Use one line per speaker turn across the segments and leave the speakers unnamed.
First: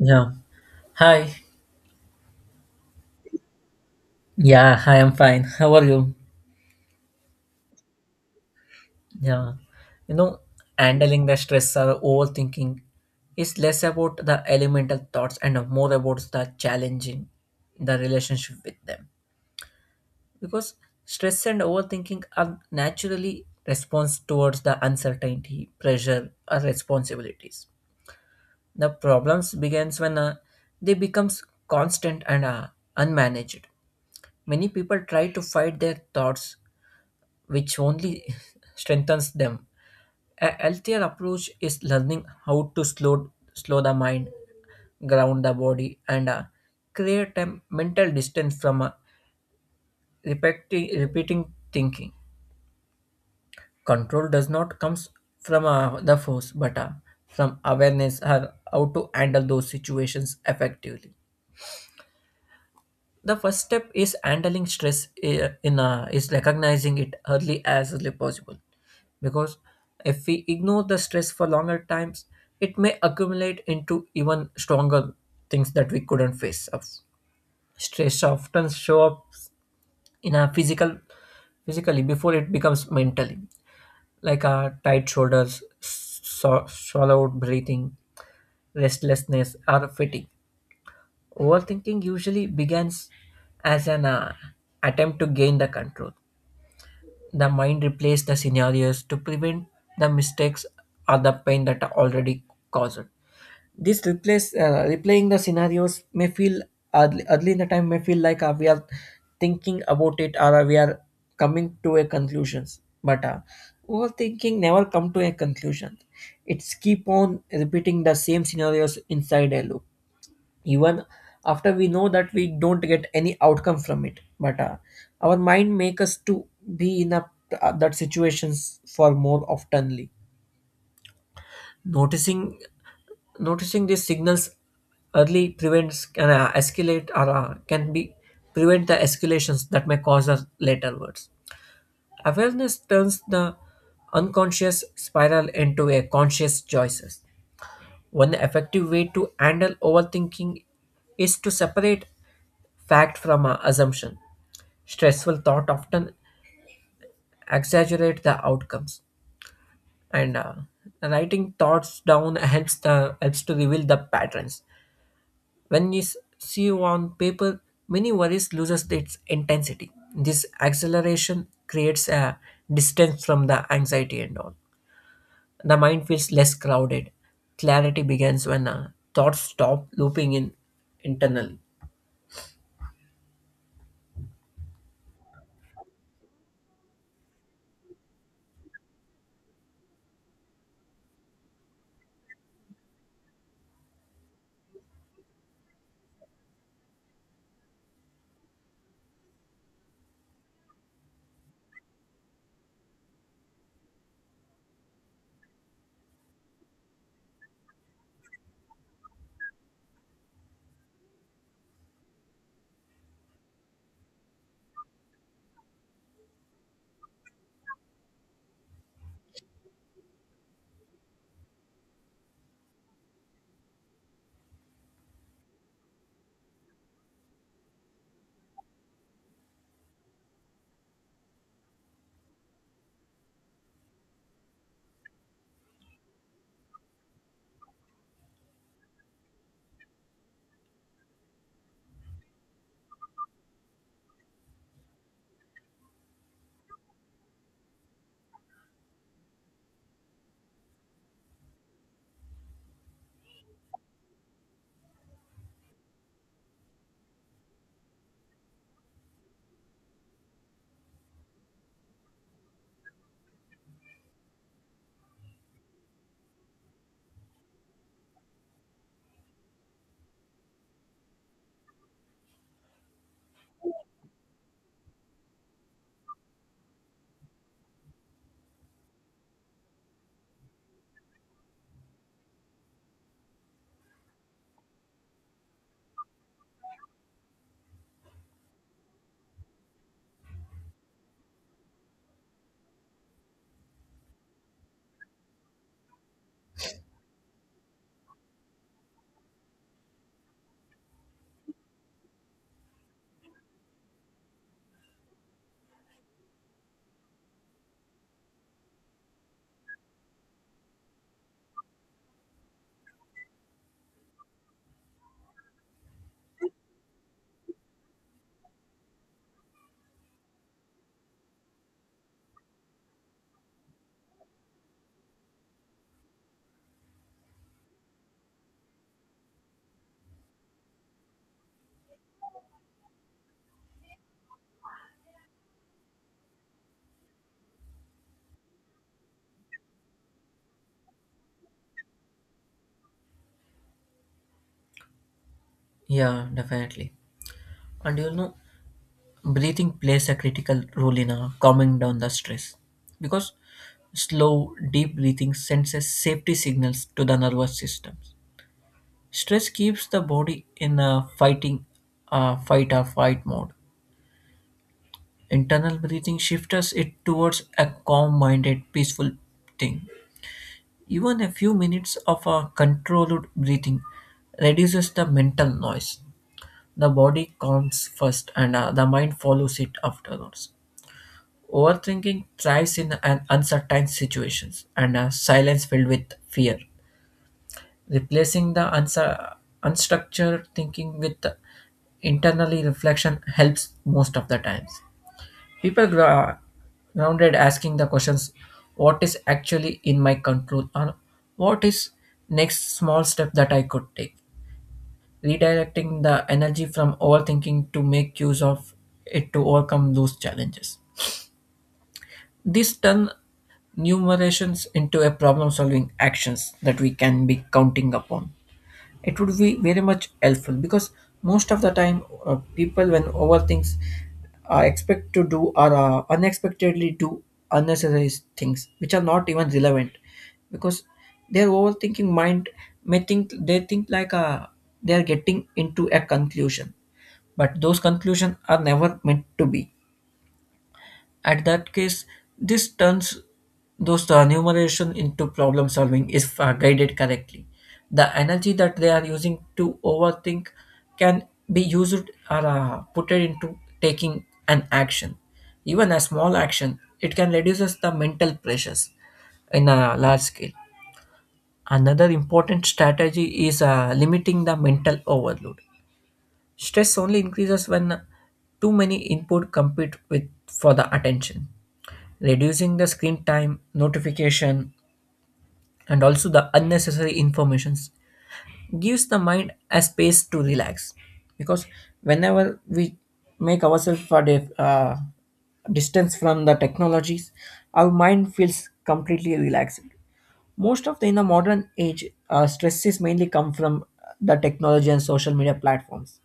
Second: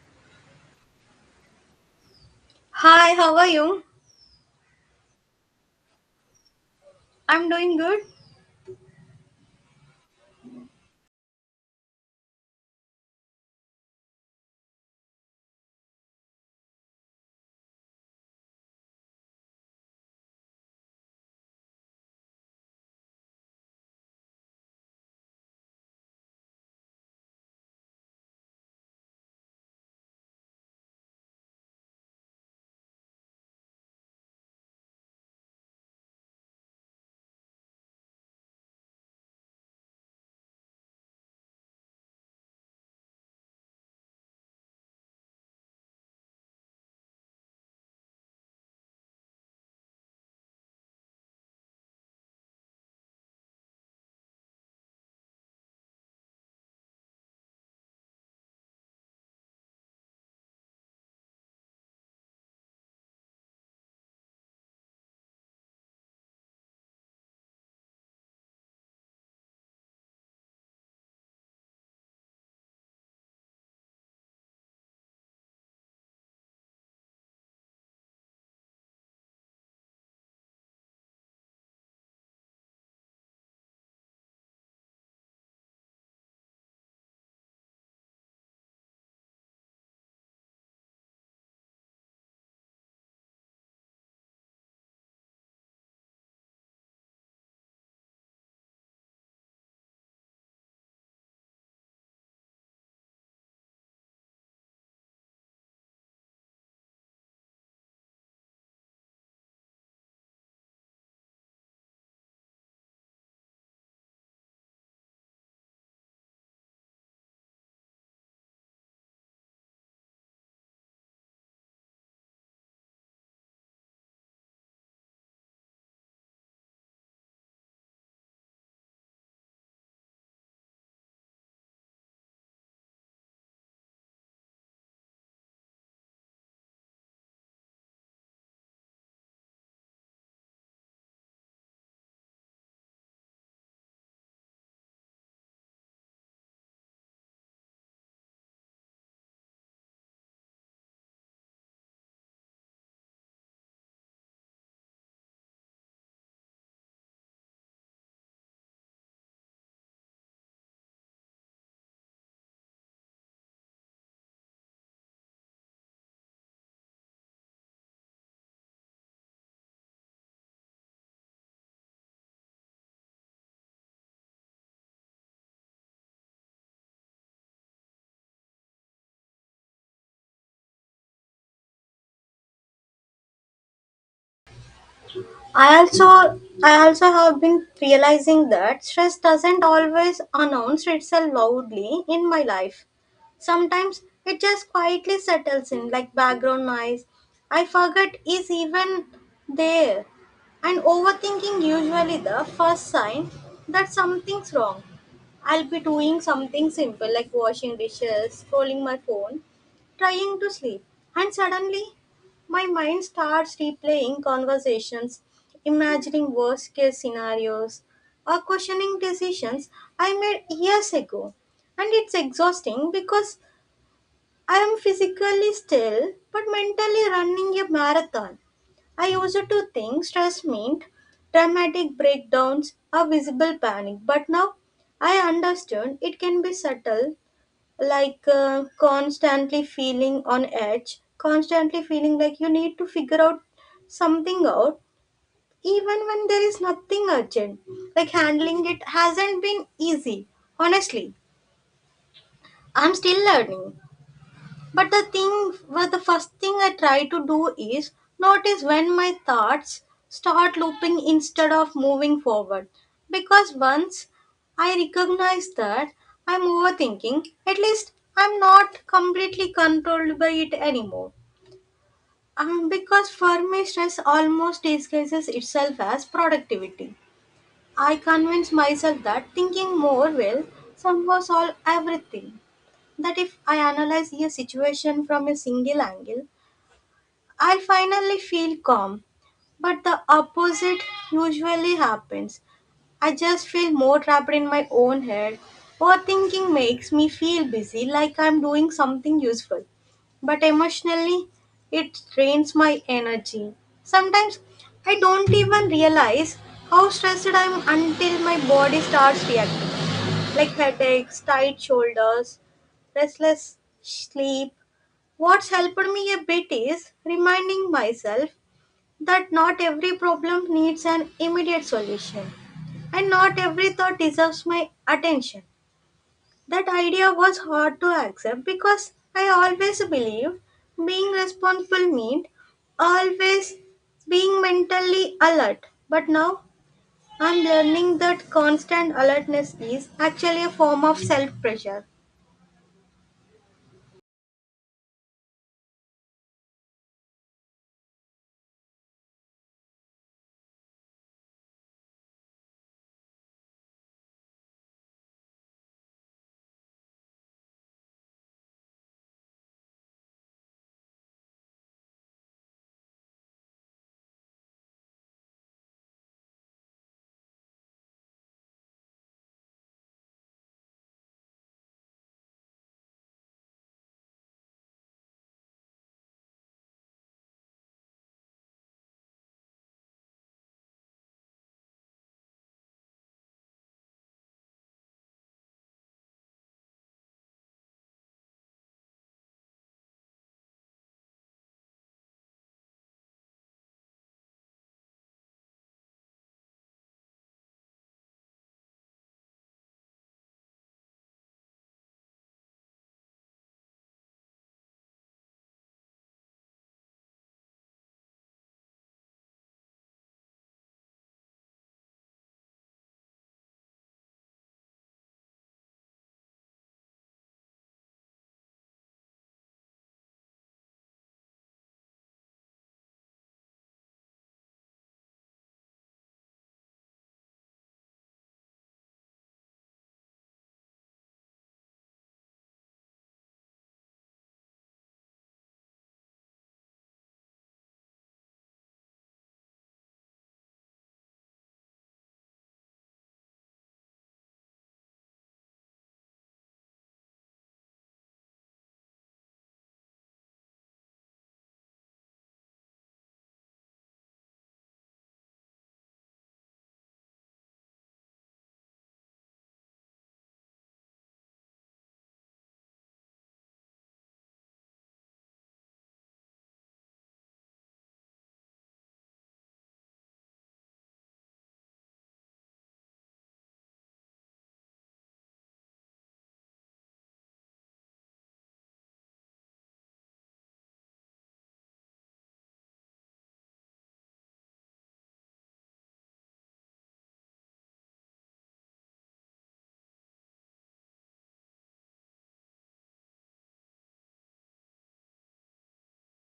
Yeah. Hi.
Hi, how are you?
Yeah, hi, I'm fine. How are you?
I'm doing good.
Yeah. You know, handling the stress or overthinking is less about the elemental thoughts and more about the challenging the relationship with them. Because stress and overthinking are naturally response towards the uncertainty, pressure, or responsibilities. The problems begins when they becomes constant and unmanaged. Many people try to fight their thoughts which only strengthens them. A healthier approach is learning how to slow the mind, ground the body, and create a mental distance from repeating thinking. Control does not comes from the force, but from awareness or how to handle those situations effectively. The first step is handling stress is recognizing it early as early possible, because if we ignore the stress for longer times, it may accumulate into even stronger things that we couldn't face up. Stress often show up in our physically before it becomes mentally, like our tight shoulders, swallowed breathing, restlessness or fatigue. Overthinking usually begins as an attempt to gain the control. The mind replays the scenarios to prevent the mistakes or the pain that are already caused. This replace Replaying the scenarios may feel early in the time, may feel like we are thinking about it, or we are coming to a conclusions. But overthinking never come to a conclusion. It's keep on repeating the same scenarios inside a loop, even after we know that we don't get any outcome from it. But our mind make us to be in a, that situations for more oftenly, noticing noticing these signals early prevents, can escalate, or can be prevent the escalations that may cause us later words. Awareness turns the unconscious spiral into a conscious choices. One effective way to handle overthinking is to separate fact from assumption. Stressful thought often exaggerate the outcomes, and writing thoughts down helps to reveal the patterns. When you see on paper, many worries loses its intensity. This acceleration creates a distance from the anxiety and all. The mind feels less crowded. Clarity begins when thoughts stop looping in internally.
I also have been realizing that stress doesn't always announce itself loudly in my life. Sometimes it just quietly settles in like background noise. I forget is even there. And overthinking usually the first sign that something's wrong. I'll be doing something simple like washing dishes, scrolling my phone, trying to sleep, and suddenly my mind starts replaying conversations, imagining worst case scenarios, or questioning decisions I made years ago. And it's exhausting because I am physically still but mentally running a marathon. I used to think stress meant dramatic breakdowns or visible panic, but now I understand it can be subtle, like constantly feeling on edge, constantly feeling like you need to figure out something out, even when there is nothing urgent. Like handling it hasn't been easy, honestly. I'm still learning, but the first thing I try to do is notice when my thoughts start looping instead of moving forward. Because once I recognize that I'm overthinking, at least I'm not completely controlled by it anymore. Because for me, stress almost disguises itself as productivity. I convince myself that thinking more will somehow solve everything, that if I analyze a situation from a single angle, I finally feel calm. But the opposite usually happens. I just feel more trapped in my own head. Overthinking makes me feel busy, like I'm doing something useful. But emotionally, it drains my energy. Sometimes I don't even realize how stressed I am until my body starts reacting, like headaches, tight shoulders, restless sleep. What's helped me a bit is reminding myself that not every problem needs an immediate solution and not every thought deserves my attention. That idea was hard to accept because I always believed being responsible meant always being mentally alert. But now I'm learning that constant alertness is actually a form of self pressure.
Yeah, definitely. And you know. Breathing plays a critical role in calming down the stress. Because slow deep breathing sends a safety signals to the nervous system, stress keeps the body in a fight or fight mode. Internal breathing shifts it towards a calm minded peaceful thing. Even a few minutes of a controlled breathing reduces the mental noise. The body calms first, and the mind follows it afterwards. Overthinking thrives in an uncertain situations and a silence filled with fear, replacing the unstructured thinking with internally reflection helps most of the times. People grow grounded asking the questions, what is actually in my control, or what is next small step that I could take. Redirecting the energy from overthinking to make use of it to overcome those challenges. This turn numerations into a problem solving actions that we can be counting upon. It would be very much helpful, because most of the time people when overthinks are expect to do or unexpectedly do unnecessary things which are not even relevant, because their overthinking mind may think they think like they are getting into a conclusion, but those conclusions are never meant to be at that case. This turns those numeration into problem solving if guided correctly. The energy that they are using to overthink can be used, or put it into taking an action. Even a small action, it can reduces the mental pressures in a large scale. Another important strategy is limiting the mental overload. Stress only increases when too many input compete with for the attention, reducing the screen time, notification, and also the unnecessary informations gives the mind a space to relax. Because whenever we make ourselves for the distance from the technologies, our mind feels completely relaxed. Most of the in the modern age, stress is mainly come from the technology and social media platforms.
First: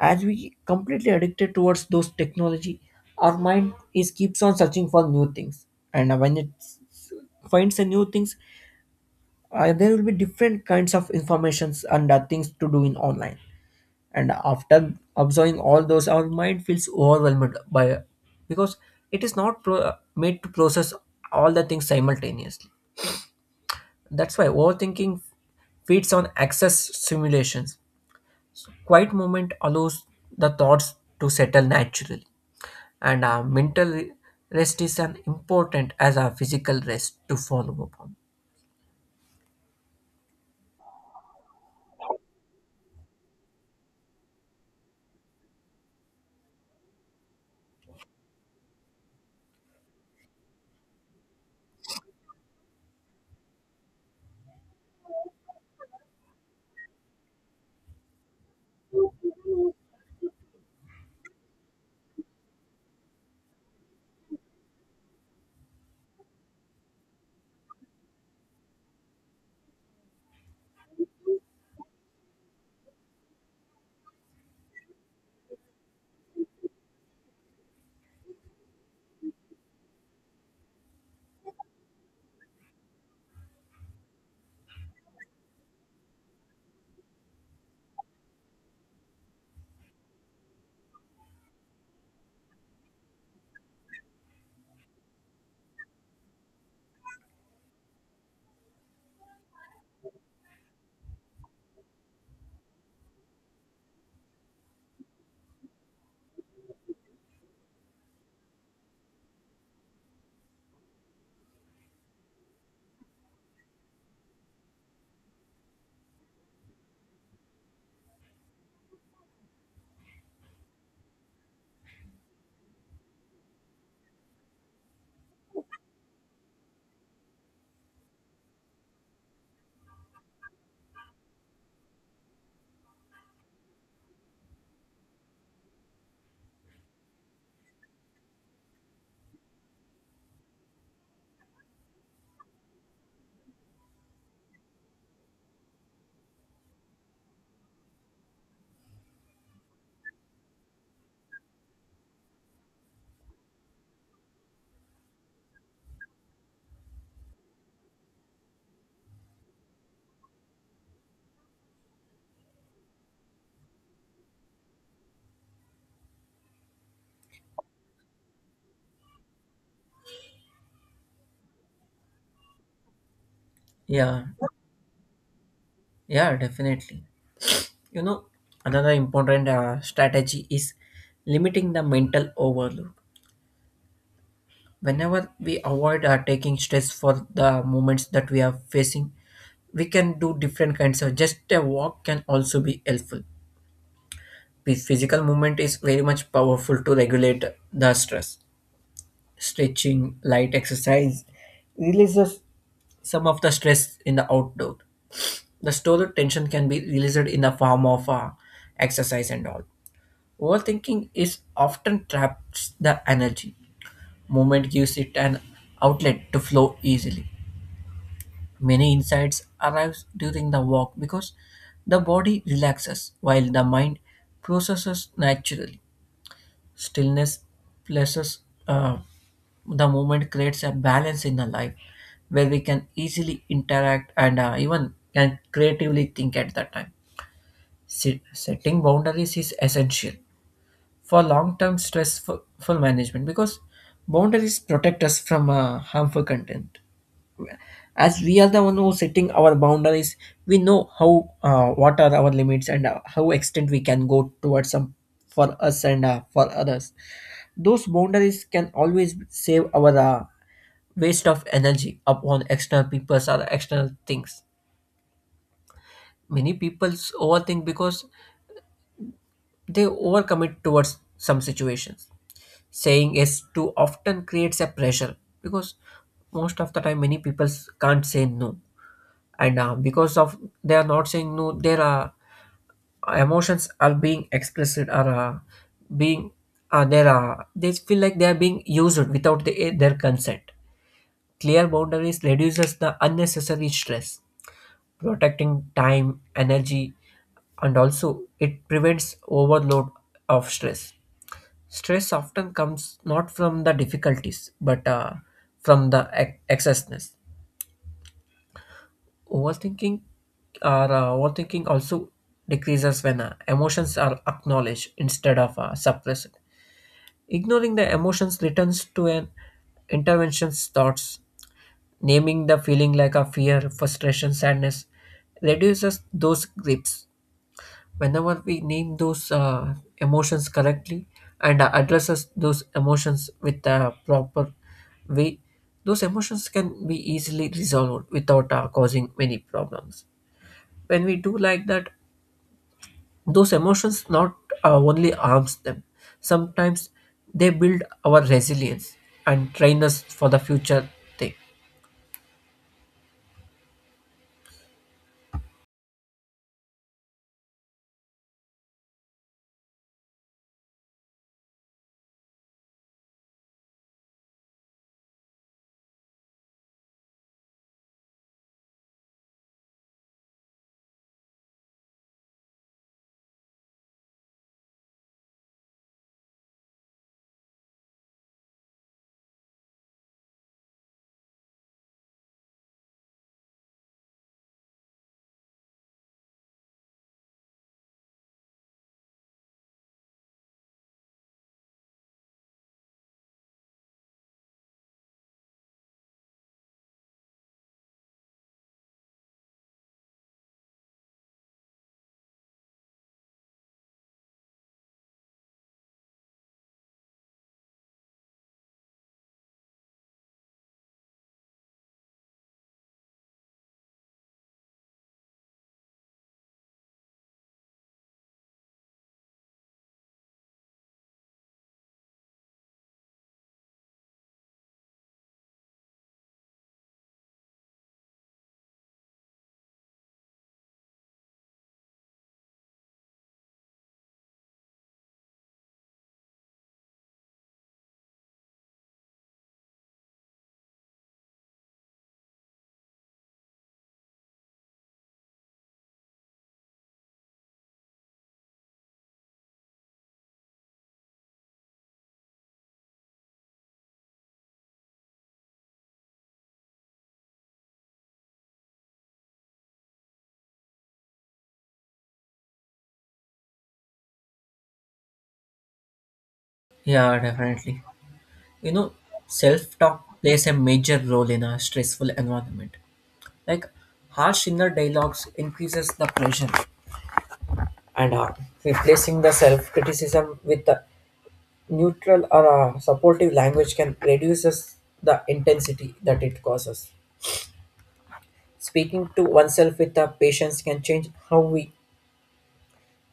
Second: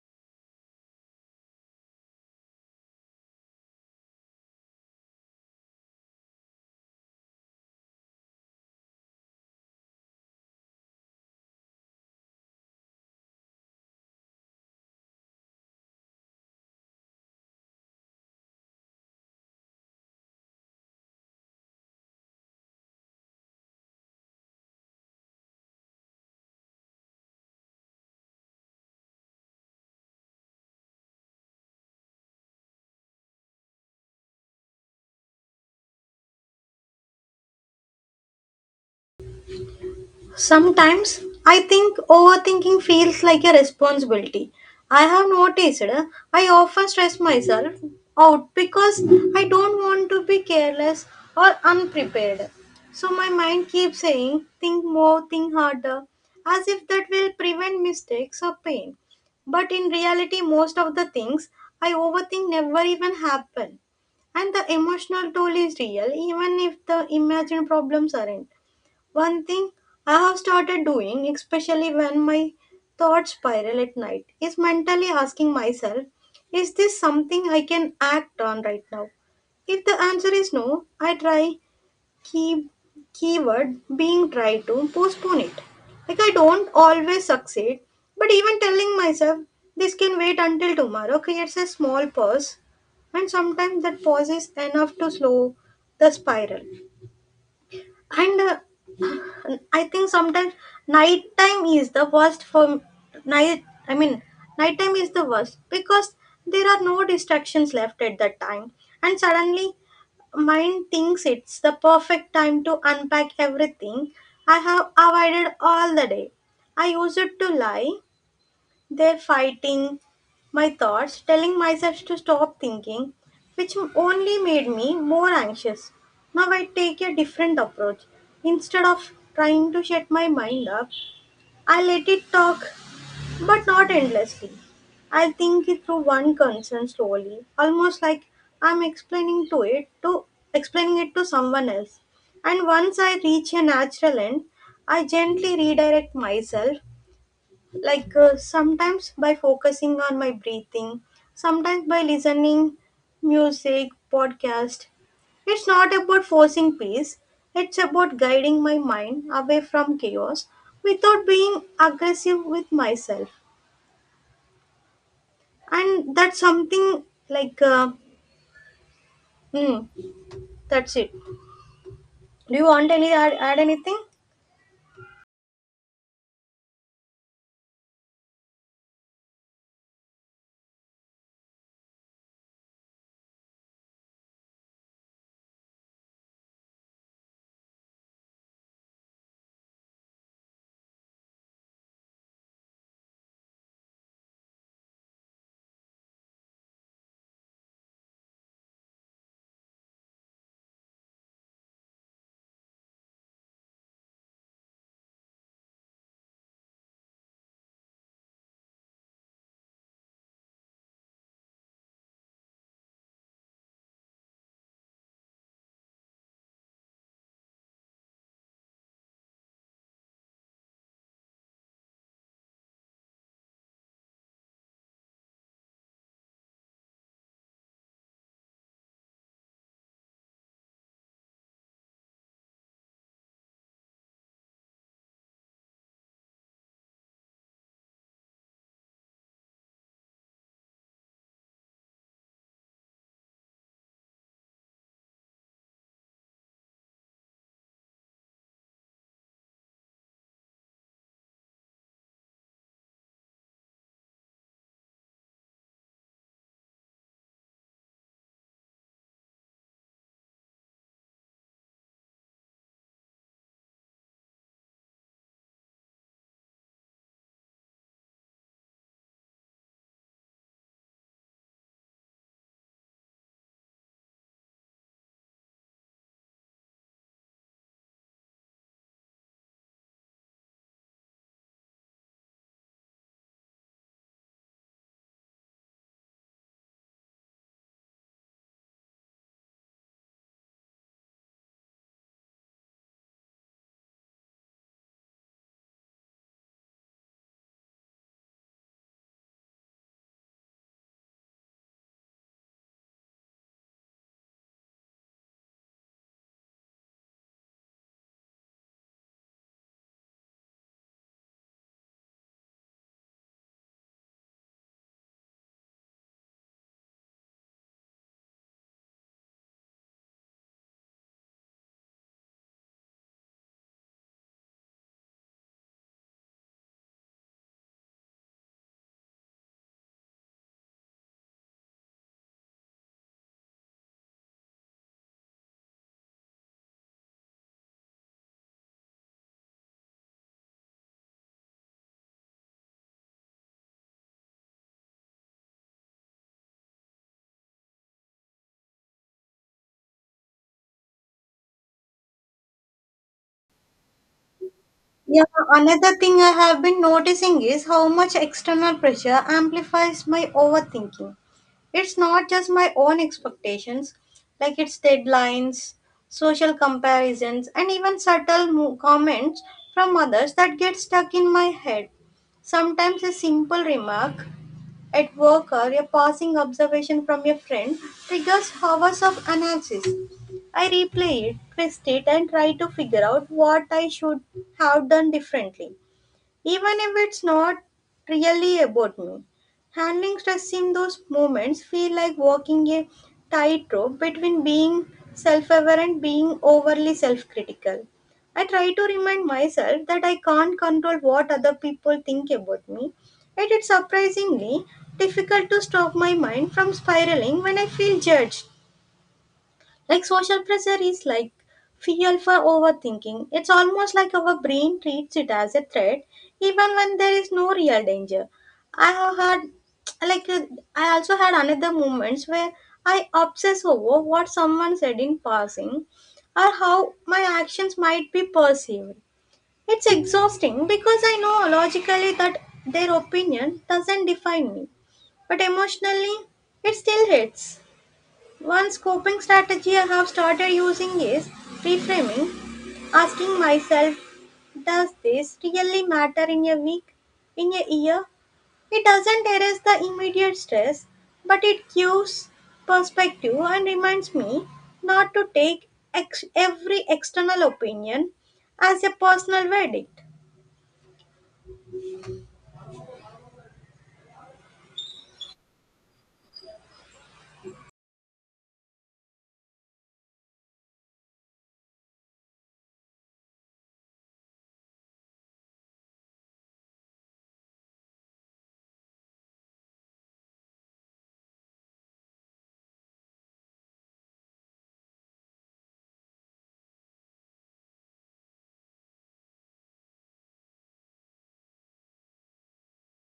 As we completely addicted towards those technology, our mind is keeps on searching for new things, and when it finds a new things, there will be different kinds of informations, and things to do in online. And after observing all those, our mind feels overwhelmed by, because it is not made to process all the things simultaneously. That's why overthinking feeds on excess simulations. Quiet moment allows the thoughts to settle naturally, and mental rest is as important as a physical rest to follow upon.
Sometimes I think overthinking feels like a responsibility. I have noticed I often stress myself out because I don't want to be careless or unprepared. So my mind keeps saying, think more, think harder, as if that will prevent mistakes or pain. But in reality, most of the things I overthink never even happen. And the emotional toll is real, even if the imagined problems aren't. One thing I have started doing, especially when my thoughts spiral at night, is mentally asking myself, is this something I can act on right now? If the answer is no, I try, key keyword being try, to postpone it. Like I don't always succeed, but even telling myself this can wait until tomorrow creates a small pause, and sometimes that pause is enough to slow the spiral. And I think sometimes nighttime is the worst for night. I mean, nighttime is the worst because there are no distractions left at that time, and suddenly mind thinks it's the perfect time to unpack everything I have avoided all the day. I used to lie they're fighting my thoughts, telling myself to stop thinking, which only made me more anxious. Now I take a different approach. Instead of trying to shut my mind up, I let it talk, but not endlessly. I think it through one concern slowly, almost like I'm explaining it to someone else. And once I reach a natural end, I gently redirect myself, like sometimes by focusing on my breathing, sometimes by listening music podcast. It's not about forcing peace, it's about guiding my mind away from chaos without being aggressive with myself. And that's something like mm, that's it. Do you want any add anything?
Yeah, yeah, definitely. You know, another important strategy is limiting the mental overload. Whenever we avoid taking stress for the moments that we are facing, we can do different kinds of. Just a walk can also be helpful. The physical movement is very much powerful to regulate the stress, stretching, light exercise releases some of the stress in the outdoor. The stored tension can be released in the form of exercise and all. Overthinking is often traps the energy. Movement gives it an outlet to flow easily. Many insights arrive during the walk because the body relaxes while the mind processes naturally. Stillness places uh, the movement creates a balance in the life where we can easily interact, and even can creatively think at that time. Setting boundaries is essential for long-term stressful full management, because boundaries protect us from harmful content. As we are the one who setting our boundaries, we know how what are our limits, and how extent we can go towards some for us, and for others. Those boundaries can always save our waste of energy upon external people or external things. Many people overthink because they overcommit towards some situations. Saying yes too often creates a pressure, because most of the time many people can't say no, and because of they are not saying no, their emotions are being expressed, or being there are they feel like they are being used without their consent. Clear boundaries reduces the unnecessary stress, protecting time, energy, and also it prevents overload of stress. Stress often comes not from the difficulties, but from the excessness. Overthinking Overthinking also decreases when emotions are acknowledged instead of suppressed. Ignoring the emotions returns to an intervention's thoughts. Naming the feeling, like a fear, frustration, sadness, reduces those grips. Whenever we name those emotions correctly, and addresses those emotions with the proper way, those emotions can be easily resolved without causing many problems. When we do like that, those emotions not only arms them, sometimes they build our resilience and train us for the future thing.
Yeah, another thing I have been noticing is how much external pressure amplifies my overthinking. It's not just my own expectations, like it's deadlines, social comparisons, and even comments from others that get stuck in my head. Sometimes a simple remark at work, or a passing observation from a friend triggers hours of analysis. I replay it, twist it, and try to figure out what I should have done differently, even if it's not really about me. Handling stress in those moments feel like walking a tightrope between being self-aware and being overly self-critical. I try to remind myself that I can't control what other people think about me, yet it's surprisingly difficult to stop my mind from spiraling when I feel judged. Like social pressure is like fuel for overthinking. It's almost like our brain treats it as a threat, even when there is no real danger. I have had like I also had another moments where I obsess over what someone said in passing or how my actions might be perceived. It's exhausting because I know logically that their opinion doesn't define me, but emotionally it still hits. One coping strategy I have started using is reframing, asking myself, does this really matter in a week, in a year? It doesn't erase the immediate stress, but it gives perspective and reminds me not to take every external opinion as a personal verdict.
Yeah, definitely. you know Self-talk plays a major role in a stressful environment, like harsh inner dialogues increases the pressure and harm, replacing the self-criticism with the neutral or supportive language can reduces the intensity that it causes. Speaking to oneself with the patience can change how we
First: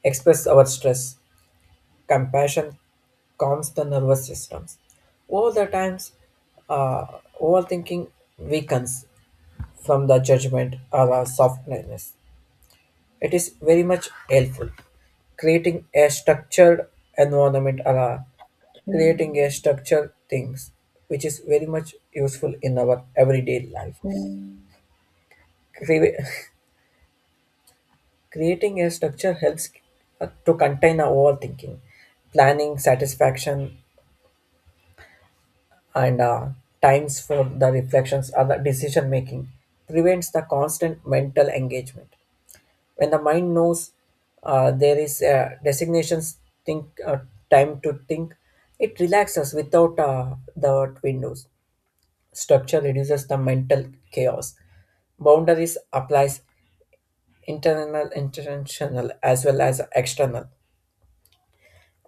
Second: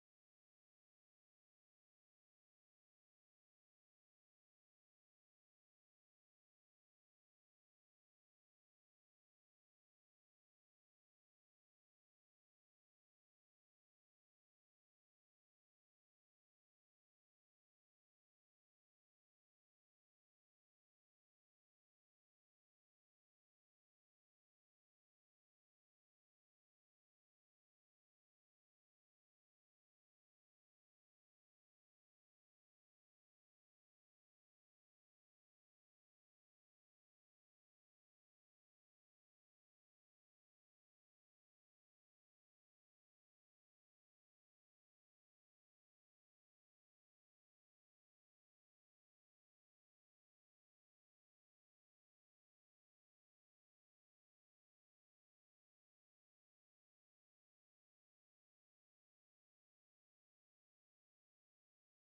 express our stress. Compassion calms the nervous systems over the times. uh, Overthinking weakens from the judgment or a softness. It is very much helpful. Creating a structured environment, or a creating a structured things, which is very much useful in our everyday life. Cre- creating a structure helps to contain our overthinking, planning, satisfaction, and times for the reflections or the decision making, prevents the constant mental engagement. When the mind knows there is a designations think time to think, it relaxes without the windows. Structure reduces the mental chaos. Boundaries applies internal, intentional as well as external.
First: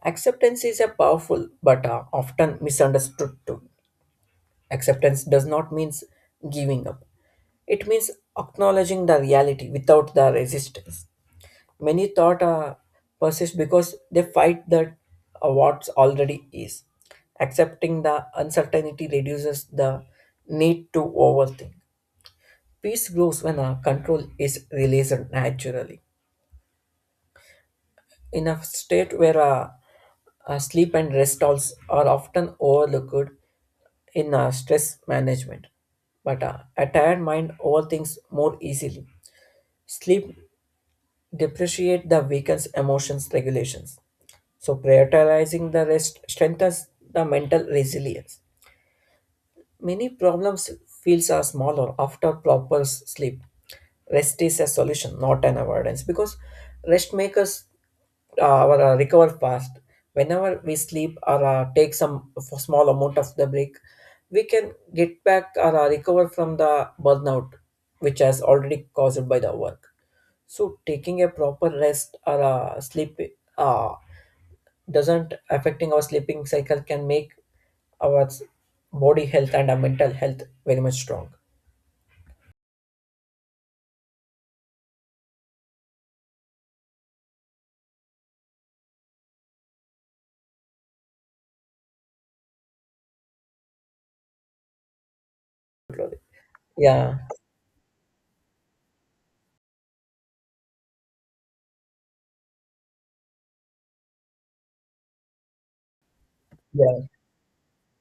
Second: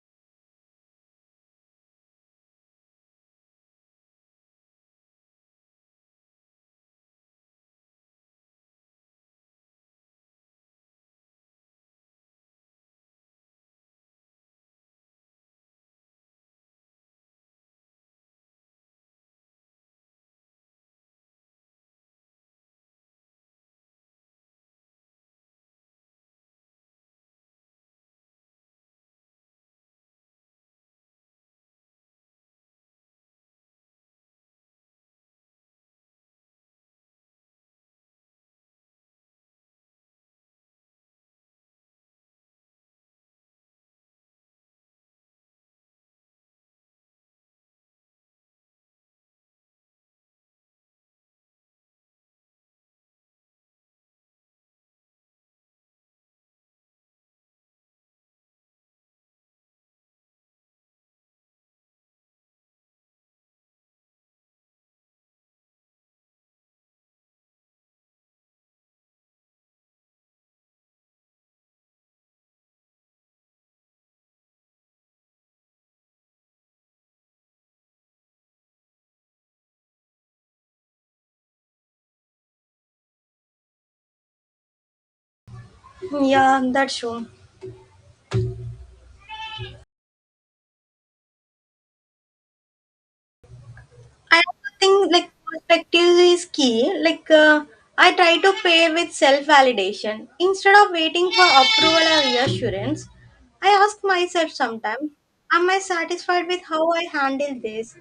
Acceptance is a powerful but often misunderstood tool. Acceptance does not mean giving up. It means acknowledging the reality without the resistance. Many thought persist because they fight that what already is. Accepting the uncertainty reduces the need to overthink. Peace grows when control is released naturally. In a state where sleep and rest also are often overlooked, in stress management. But a tired mind overthinks more easily. Sleep depreciate the weakens emotions regulations. So prioritizing the rest strengthens the mental resilience. Many problems feels are smaller after proper sleep. Rest is a solution, not an avoidance, because rest makes us our recover fast whenever we sleep or take some small amount of the break. We can get back or recover from the burnout which has already caused by the work. So taking a proper rest or sleep uh, doesn't affecting our sleeping cycle can make our s- body health and our mental health very much strong.
Yeah, that's true. I also think like perspective is key.
Yeah,
Like I try to pay with self-validation instead of waiting for approval or reassurance. I ask myself sometimes, am I satisfied with how I
yeah,
handle this?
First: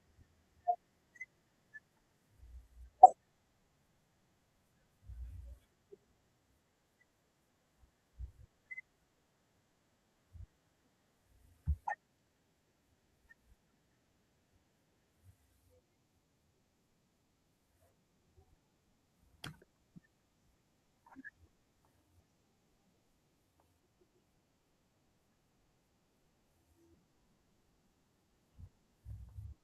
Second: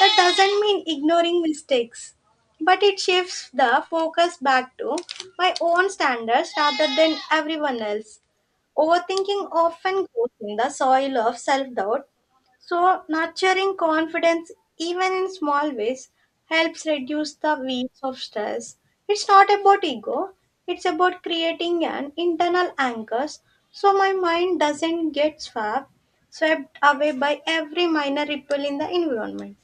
That doesn't mean ignoring mistakes, but it shifts the focus back to my own standards rather than everyone else. Overthinking often goes in the soil of self doubt, so nurturing confidence, even in small ways, helps reduce the waves of stress. It's not about ego, it's about creating an internal anchor, so my mind doesn't get swept away by every minor ripple in the environment.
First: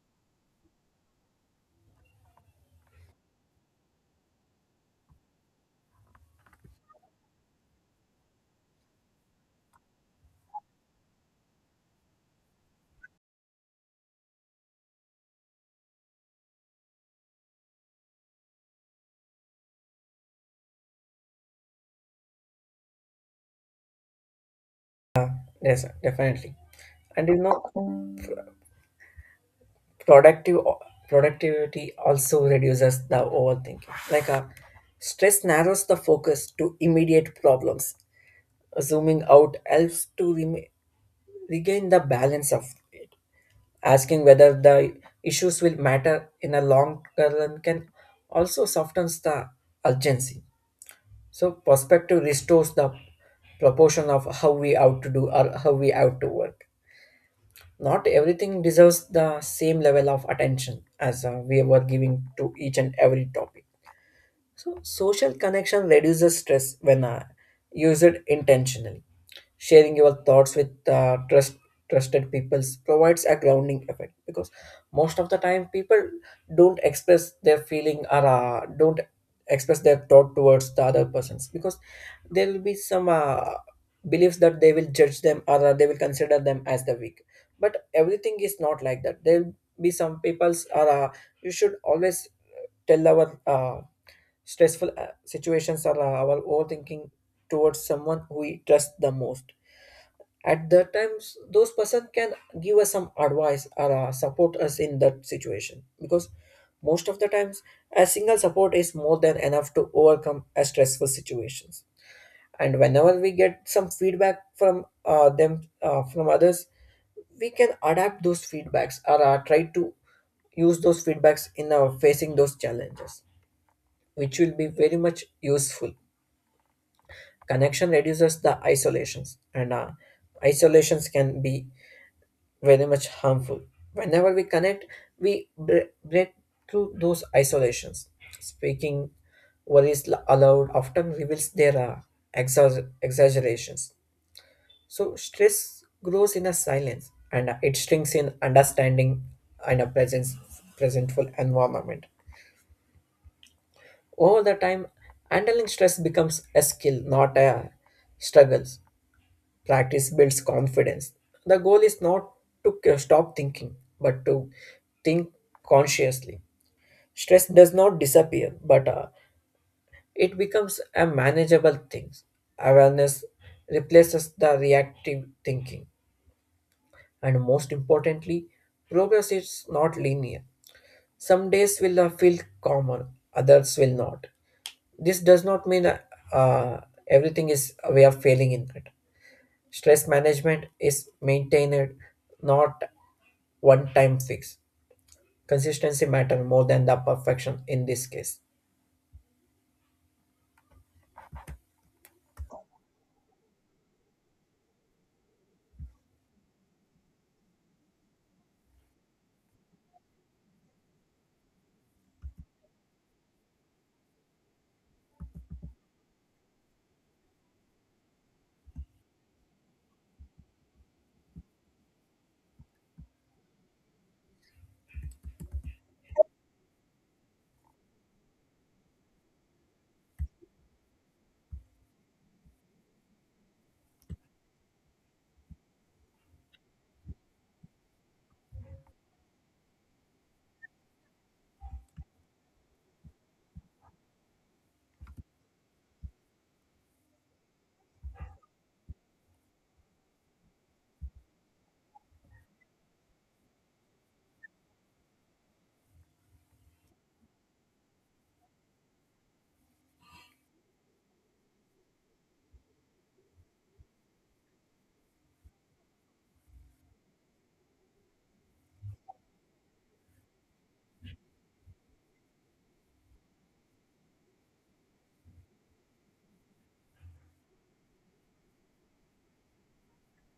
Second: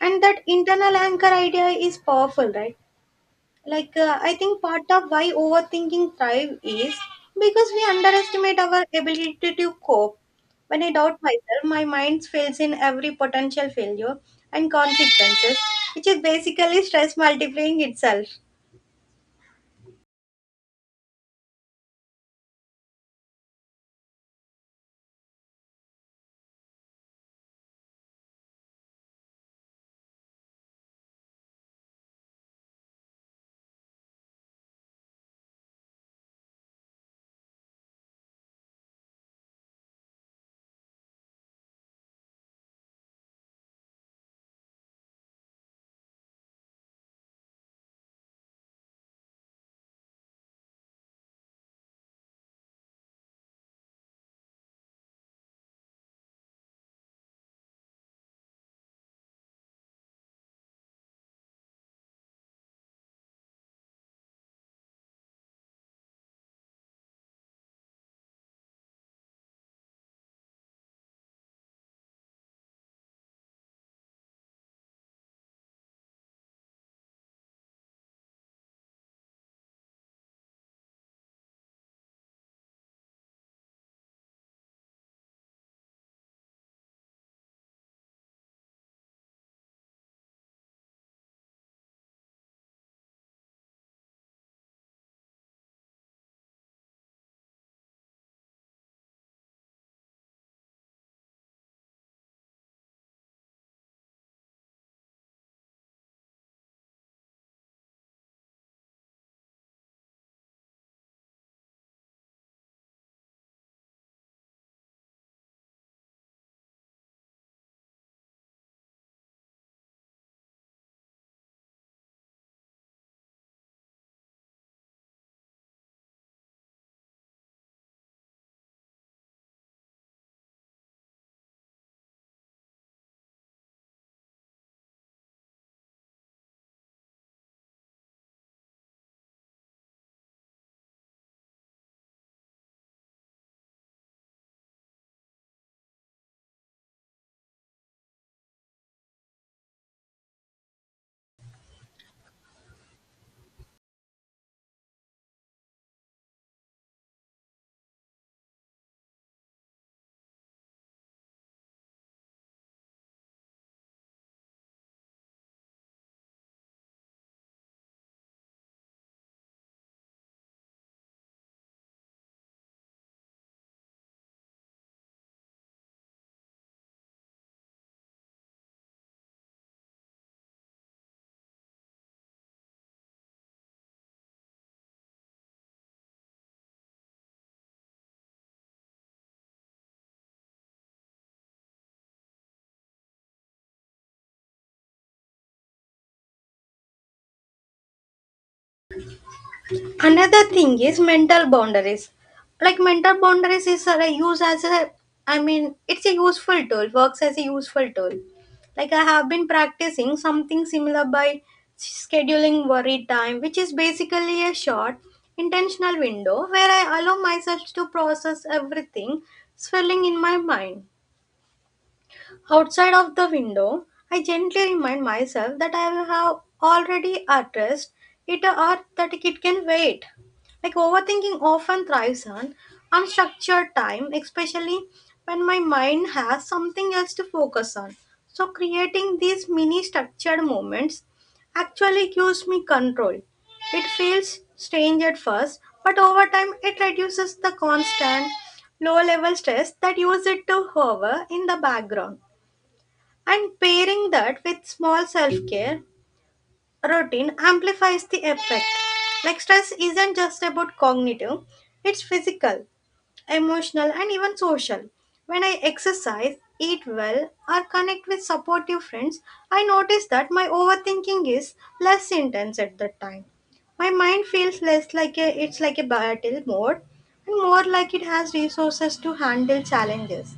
And that internal anchor idea is powerful, right? Like I think part of why overthinking thrive is because we underestimate our ability to cope. When I doubt myself, my mind fails in every potential failure and consequences, which is basically stress multiplying itself.
yes, definitely. And you know, productive productivity also reduces the overthinking. Like a stress narrows the focus to immediate problems. Zooming out helps to regain the balance of it. Asking whether the issues will matter in a long run can also softens the urgency. So perspective restores the proportion of how we have to do or how we have to work. Not everything deserves the same level of attention as we were giving to each and every topic. So, social connection reduces stress when used intentionally. Sharing your thoughts with trusted people provides a grounding effect, because most of the time people don't express their feeling or don't express their thought towards the other persons, because there will be some beliefs that they will judge them or they will consider them as the weak. But everything is not like that. There will be some people's are you should always tell our stressful situations are our overthinking towards someone who we trust the most. At that times, those person can give us some advice or support us in that situation, because most of the times, a single support is more than enough to overcome a stressful situations. And whenever we get some feedback from them, from others, we can adapt those feedbacks or try to use those feedbacks in facing those challenges, which will be very much useful. Connection reduces the isolations, and isolations can be very much harmful. Whenever we connect, we break through those isolations. Speaking what is allowed often reveals their exaggerations. So stress grows in a silence, and it shrinks in understanding and a presentful environment. Over the time, handling stress becomes a skill, not a struggle. Practice builds confidence. The goal is not to stop thinking, but to think consciously. Stress does not disappear, but it becomes a manageable thing. Awareness replaces the reactive thinking. And most importantly, progress is not linear. Some days will feel calmer, others will not. This does not mean uh, everything is we are failing in it. Stress management is maintained, not one time fix. Consistency matter more than the perfection in this case.
Another thing is mental boundaries. Like mental boundaries is used as a I mean it's a useful tool, works as a useful tool. Like I have been practicing something similar by scheduling worry time, which is basically a short intentional window where I allow myself to process everything swirling in my mind. Outside of the window, I gently remind myself that I have already addressed it or that it can wait. Like overthinking often thrives on unstructured time, especially when my mind has something else to focus on. So, creating these mini structured moments actually gives me control. It feels strange at first, but over time it reduces the constant low level stress that uses it to hover in the background. And pairing that with small self care routine amplifies the effect. Like stress isn't just about cognitive, it's physical, emotional, and even social. When I exercise, eat well, or connect with supportive friends, I notice that my overthinking is less intense at that time. My mind feels it's like a battle mode and more like it has resources to handle challenges.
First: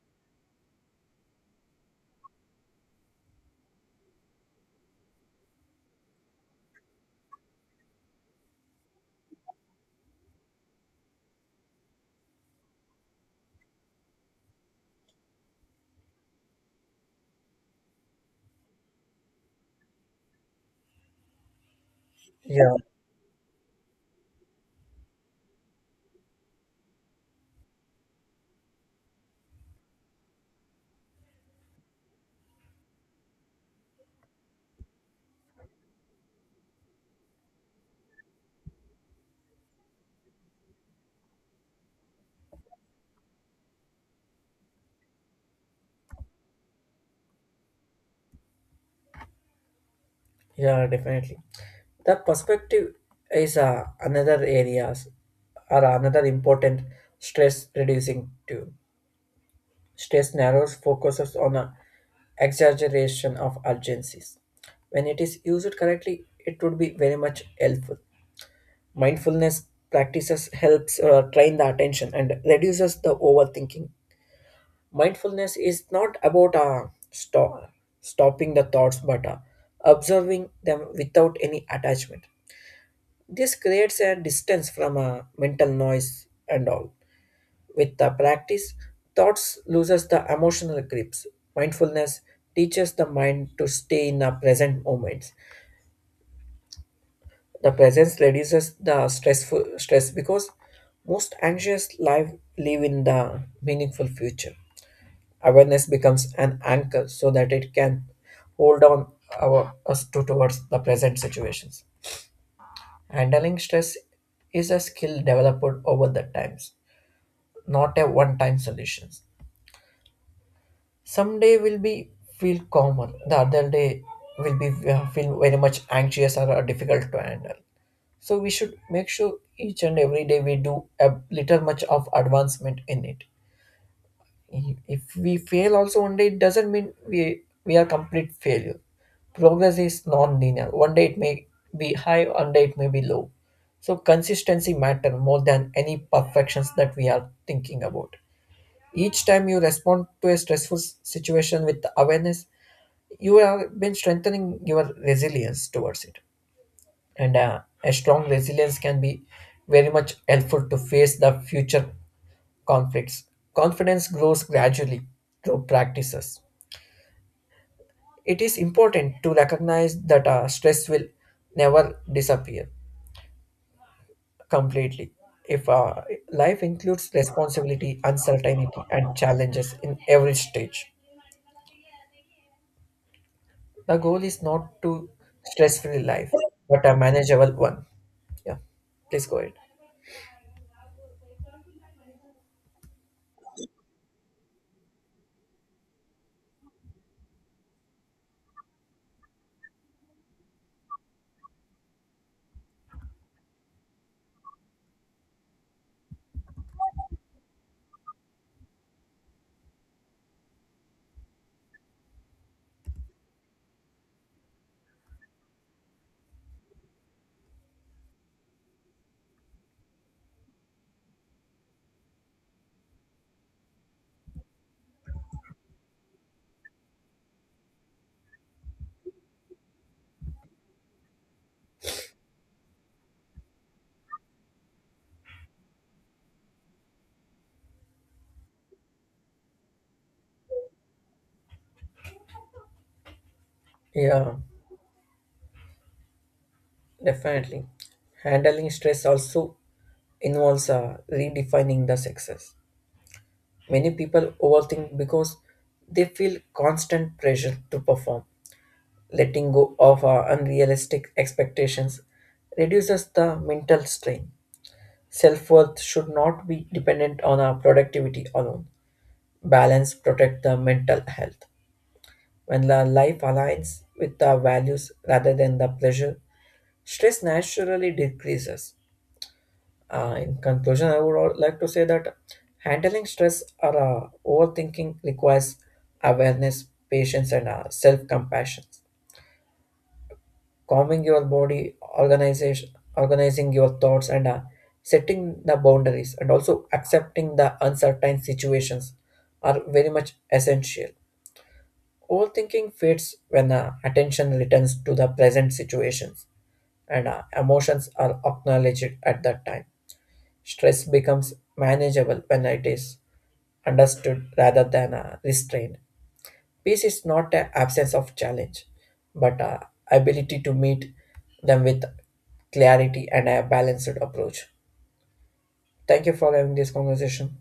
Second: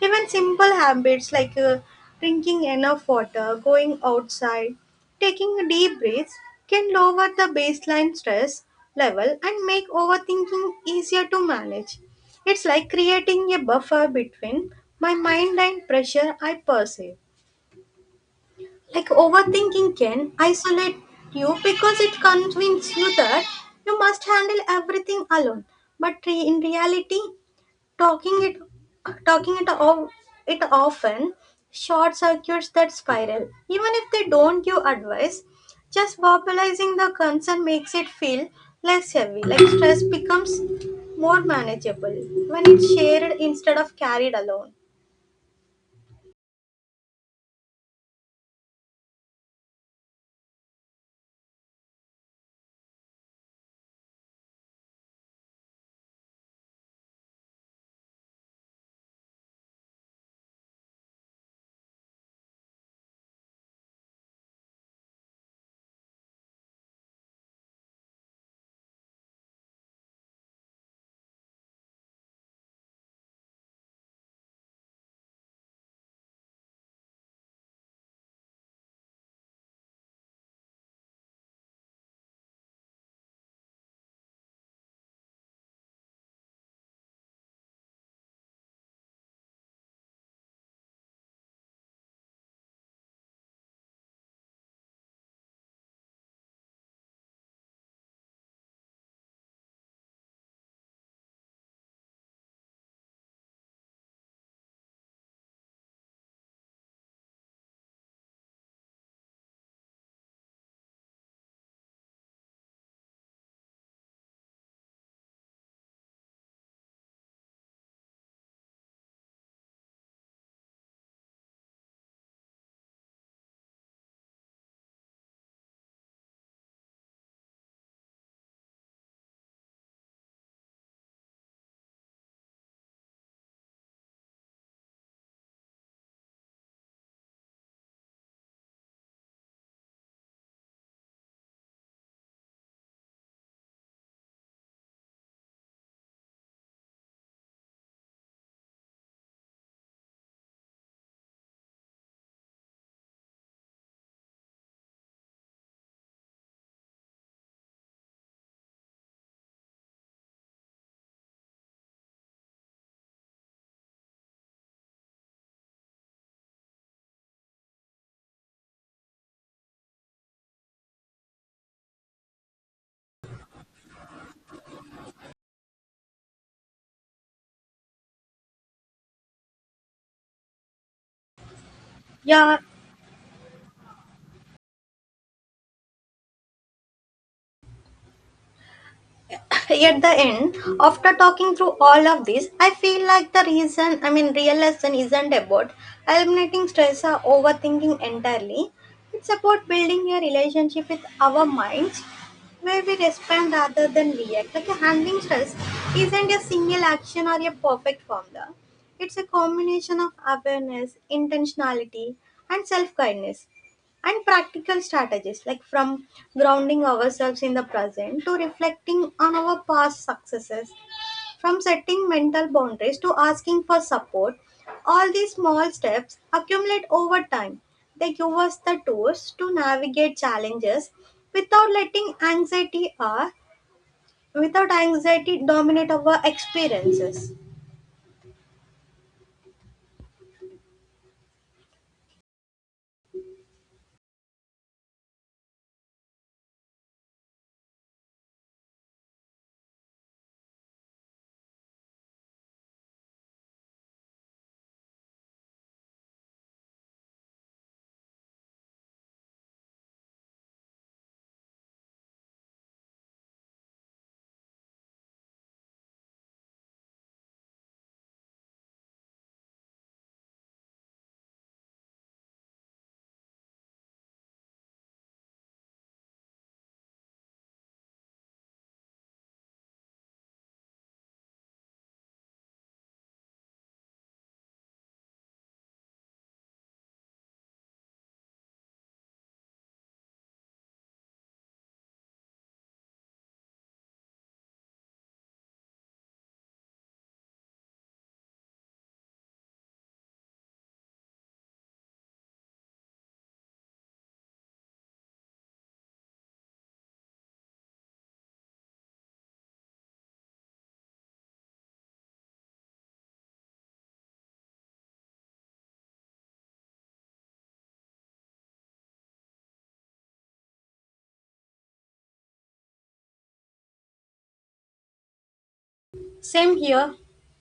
Even simple habits like drinking enough water, going outside, taking a deep breaths, can lower the baseline stress level and make overthinking easier to manage. It's like creating a buffer between my mind and pressure I perceive. Like overthinking can isolate you because it
Yeah,
convinces you that you must handle everything alone. But in reality, Talking it talking it of it often short circuits that spiral. Even if they don't give advice, just verbalizing the concern makes it feel less heavy, like stress becomes more manageable when it's shared instead of carried alone.
yeah, definitely. The perspective is another areas or another important stress reducing tool. Stress narrows focuses on a exaggeration of urgencies. When it is used correctly, it would be very much helpful. Mindfulness practices helps train the attention and reduces the overthinking. Mindfulness is not about stopping the thoughts, but observing them without any attachment. This creates a distance from mental noise and all. With the practice, thoughts loses the emotional grips. Mindfulness teaches the mind to stay in the present moment. The presence reduces the stressful stress, because most anxious life live in the meaningful future. Awareness becomes an anchor so that it can hold on our us to towards the present situations. Handling stress is a skill developed over the times, not a one-time solution. Some day will be feel calmer, the other day will be feel very much anxious or difficult to handle. So we should make sure each and every day we do a little much of advancement in it. If we fail also one day, it doesn't mean we are complete failure. Progress is non-linear. One day it may be high, one day it may be low. So consistency matter more than any perfections that we are thinking about. Each time you respond to a stressful situation with awareness, you have been strengthening your resilience towards it, and a strong resilience can be very much helpful to face the future conflicts. Confidence grows gradually through practices. It is important to recognize that stress will never disappear completely. If life includes responsibility, uncertainty, and challenges in every stage,
Yeah,
the goal is not to stress free life, but a manageable one. Yeah, please go ahead.
at the end, after talking through all of this, I feel like the reason, I mean, real lesson isn't about eliminating stress or overthinking entirely. It's about building a relationship with our minds where we respond rather than react. Like a handling stress isn't a single action or a perfect formula. It's a combination of awareness, intentionality, and self kindness and practical strategies, like from grounding ourselves in the present to reflecting on our past successes, from setting mental boundaries to asking for support. All these small steps accumulate over time, they give us the tools to navigate challenges without letting anxiety or without anxiety dominate our experiences.
Yeah. Definitely. Handling stress also involves redefining the success. Many people overthink because they feel constant pressure to perform. Letting go of unrealistic expectations reduces the mental strain. Self worth should not be dependent on our productivity alone. Balance protect the mental health. When the life aligns with the values rather than the pleasure, stress naturally decreases. In conclusion, I would like to say that handling stress or overthinking requires awareness, patience, and self-compassion. Calming your body, organizing your thoughts, and setting the boundaries, and also accepting the uncertain situations are very much essential. Overthinking fades when attention returns to the present situations, and emotions are acknowledged at that time. Stress becomes manageable when it is understood rather than restrained. Peace is not an absence of challenge, but ability to meet them with clarity and a balanced approach. Thank you for having
Same
this
here.
conversation.